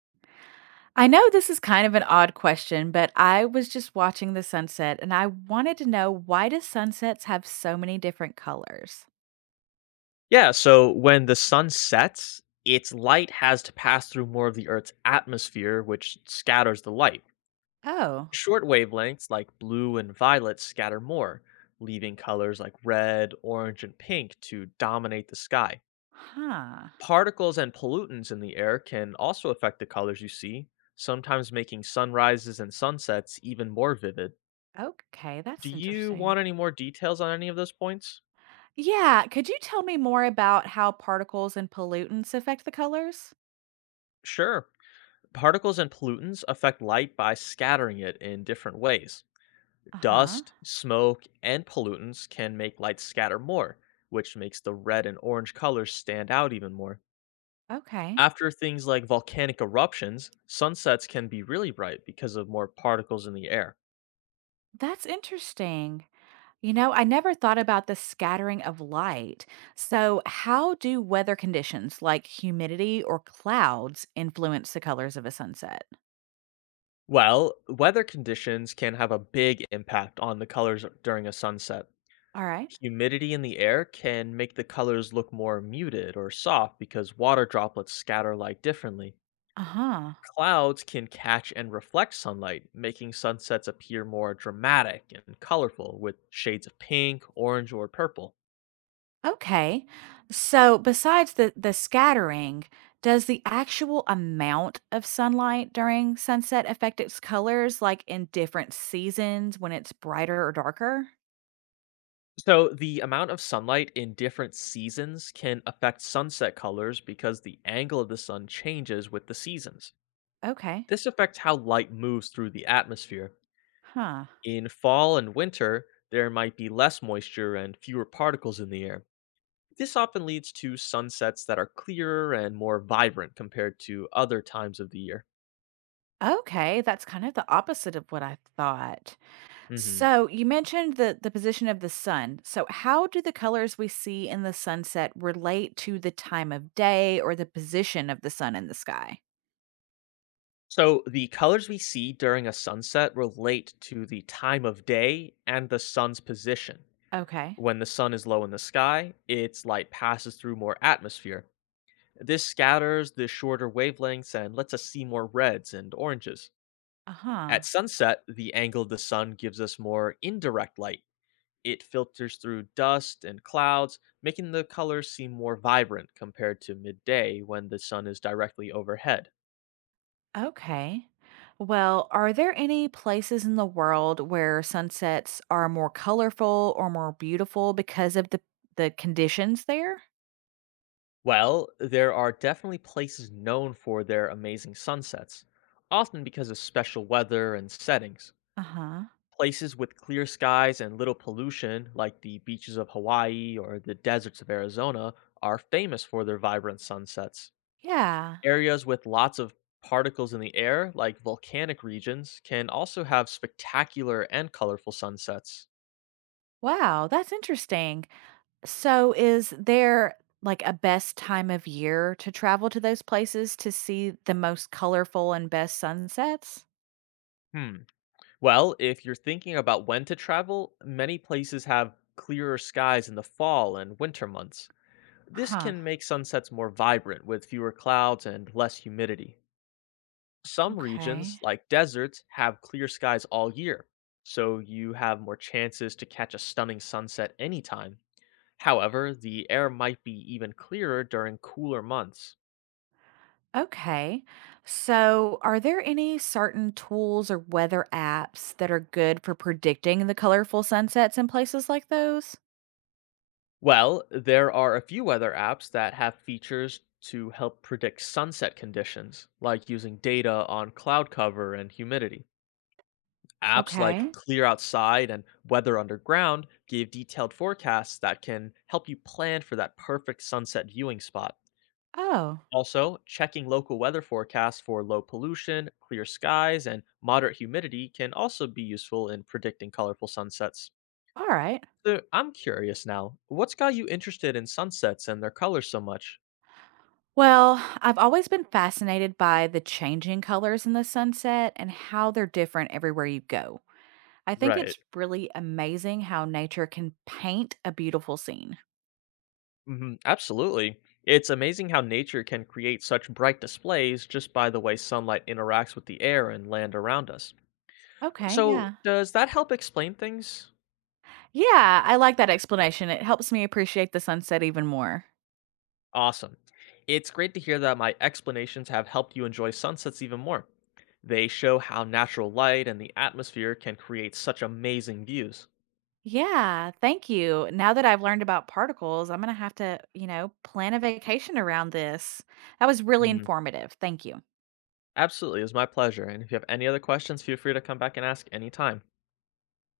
I know this is kind of an odd question, but I was just watching the sunset and I wanted to know, why do sunsets have so many different colors? Yeah, so when the sun sets, its light has to pass through more of the Earth's atmosphere, which scatters the light. Oh, Short wavelengths like blue and violet scatter more, leaving colors like red, orange, and pink to dominate the sky. huh. Particles and pollutants in the air can also affect the colors you see, sometimes making sunrises and sunsets even more vivid. Okay, Do that's you interesting. want any more details on any of those points? Yeah, could you tell me more about how particles and pollutants affect the colors? Sure. Particles and pollutants affect light by scattering it in different ways. Uh-huh. Dust, smoke, and pollutants can make light scatter more, which makes the red and orange colors stand out even more. Okay. After things like volcanic eruptions, sunsets can be really bright because of more particles in the air. That's interesting. You know, I never thought about the scattering of light. So, how do weather conditions like humidity or clouds influence the colors of a sunset? Well, weather conditions can have a big impact on the colors during a sunset. All right. Humidity in the air can make the colors look more muted or soft because water droplets scatter light differently. Uh-huh. Clouds can catch and reflect sunlight, making sunsets appear more dramatic and colorful with shades of pink, orange, or purple. Okay. So besides the scattering, does the actual amount of sunlight during sunset affect its colors, like in different seasons when it's brighter or darker? So, the amount of sunlight in different seasons can affect sunset colors because the angle of the sun changes with the seasons. Okay. This affects how light moves through the atmosphere. Huh. In fall and winter, there might be less moisture and fewer particles in the air. This often leads to sunsets that are clearer and more vibrant compared to other times of the year. Okay, that's kind of the opposite of what I thought. Hmm. So, you mentioned the position of the sun. So, how do the colors we see in the sunset relate to the time of day or the position of the sun in the sky? So the colors we see during a sunset relate to the time of day and the sun's position. Okay. When the sun is low in the sky, its light passes through more atmosphere. This scatters the shorter wavelengths and lets us see more reds and oranges. Uh-huh. At sunset, the angle of the sun gives us more indirect light. It filters through dust and clouds, making the colors seem more vibrant compared to midday when the sun is directly overhead. Okay. Well, are there any places in the world where sunsets are more colorful or more beautiful because of the conditions there? Well, there are definitely places known for their amazing sunsets, often because of special weather and settings. Uh-huh. Places with clear skies and little pollution, like the beaches of Hawaii or the deserts of Arizona, are famous for their vibrant sunsets. Yeah. Areas with lots of particles in the air, like volcanic regions, can also have spectacular and colorful sunsets. Wow, that's interesting. So is there like a best time of year to travel to those places to see the most colorful and best sunsets? Hmm. Well, if you're thinking about when to travel, many places have clearer skies in the fall and winter months. This Huh. can make sunsets more vibrant with fewer clouds and less humidity. Some Okay. regions, like deserts, have clear skies all year, so you have more chances to catch a stunning sunset anytime. However, the air might be even clearer during cooler months. Okay. So, are there any certain tools or weather apps that are good for predicting the colorful sunsets in places like those? Well, there are a few weather apps that have features to help predict sunset conditions, like using data on cloud cover and humidity. Apps like Okay. Clear Outside and Weather Underground give detailed forecasts that can help you plan for that perfect sunset viewing spot. Oh, Also, checking local weather forecasts for low pollution, clear skies, and moderate humidity can also be useful in predicting colorful sunsets. all right. So I'm curious now, what's got you interested in sunsets and their colors so much? Well, I've always been fascinated by the changing colors in the sunset and how they're different everywhere you go. I think Right. it's really amazing how nature can paint a beautiful scene. Absolutely. It's amazing how nature can create such bright displays just by the way sunlight interacts with the air and land around us. Okay, So, yeah. does that help explain things? Yeah, I like that explanation. It helps me appreciate the sunset even more. Awesome. It's great to hear that my explanations have helped you enjoy sunsets even more. They show how natural light and the atmosphere can create such amazing views. Yeah, thank you. Now that I've learned about particles, I'm going to have to, plan a vacation around this. That was really informative. Thank you. Absolutely. It was my pleasure. And if you have any other questions, feel free to come back and ask anytime.